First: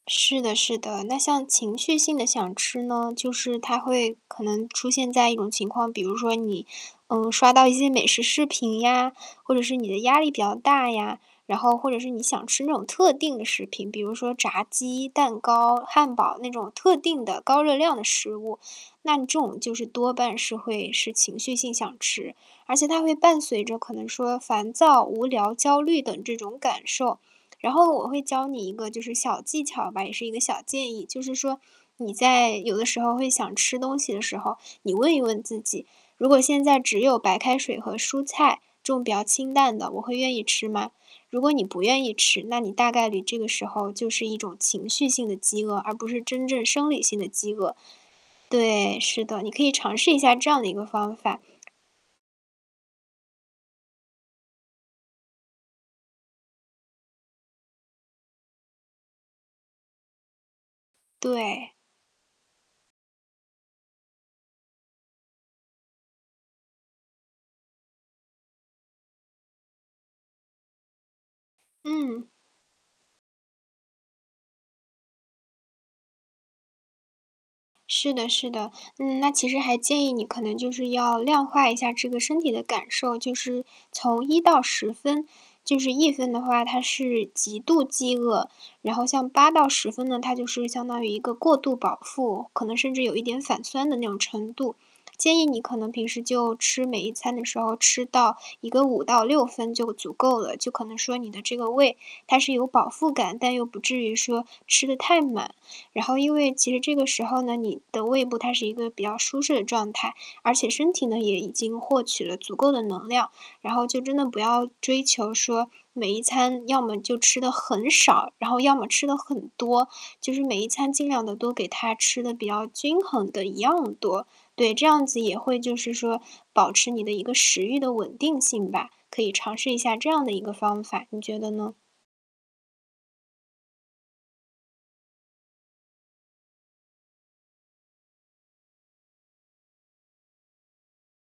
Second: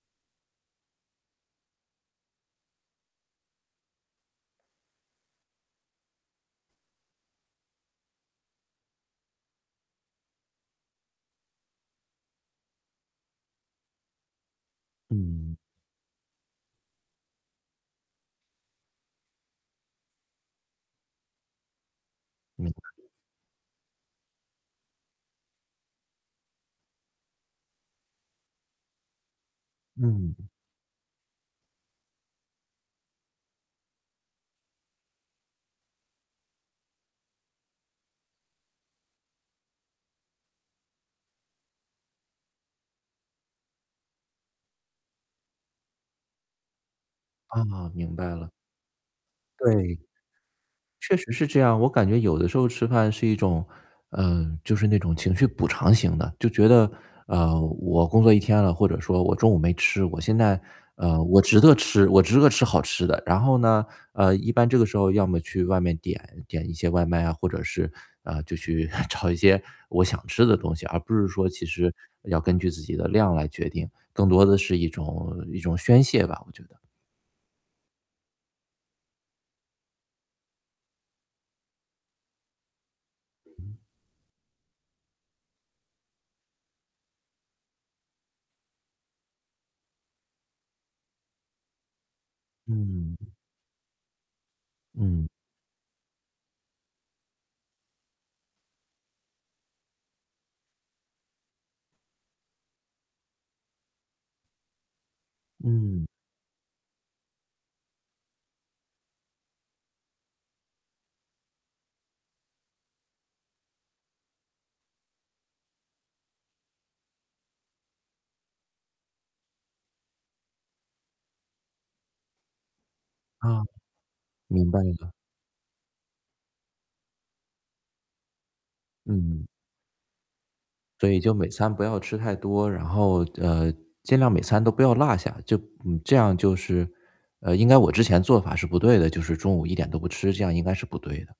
是的是的。那像情绪性地想吃呢，就是它会可能出现在一种情况，比如说你，嗯，刷到一些美食视频呀或者是你的压力比较大呀。然后或者是你想吃那种特定的食品，比如说炸鸡、蛋嗯。糕、汉堡那种特定的高热量的食物，那这种就是多半是会是情绪性想吃，而嗯。且它会伴随着可能说烦躁、无聊、焦虑等这种感受。然后我会教你一个就是小技巧吧，也是一嗯。个小建议，就是说你在有的时候会想吃东西的时候。你问一问自己：“如果现在只有白开水和蔬菜，这种比较清淡的，我会愿意吃吗？”如果你不愿意吃，那你大概率你这个时候就是一种情绪性的饥饿，而不是真正生理性的饥饿。哦，明白了。对，是的，你可以尝对，试一下这样的一个方确实法。是这样。我感觉有的时候吃饭是一种呃，就是那种情绪补偿型的，就觉得，呃，我工作一天了或者说我中午没吃，我现在呃，我值对。得吃我值得吃好吃的。然后呢，呃，一般这个时候要么去外面点点一些外卖啊，或者是，呃，就去 找一些我想吃的东西，而不是说其实嗯。要根据自己的量来决定，更多的是一种一种宣泄吧，我觉得。是的是的。嗯，那其实还建议你可能就是要量化一下这个身体的感受，就是嗯。从1到10分，就是1分的话，它是极度饥饿。然后像8到10分呢，它就是相当于一个过度饱腹，可能甚至有嗯。一点反酸的那种程度。嗯。建议你可能平时就吃每一餐的时候吃到一个5到6分就足够了，就可能说你的这个胃它是有饱腹感，但又不至于说吃得太满。然嗯。后因为其实这个时候呢，你的胃部它是一个比较舒适的状态，而且身体呢，也已经获取了足够的能量。然后就真的不要追求说，每一餐要么就吃得很少，然后要么吃得很多，就是每一餐尽量地都给它吃得比较均衡的一啊，样多。明对，白这样了。子也会就是说保持你的一个食欲的稳定性吧，可以嗯。尝试一下这样的一个方法，你对，就觉每得呢？餐不要吃太多。然后呃，尽量每餐都不要落下，就嗯，这样就是呃，应该我之前做法是不对的，就是中午一点都不吃，这样应该是不对的。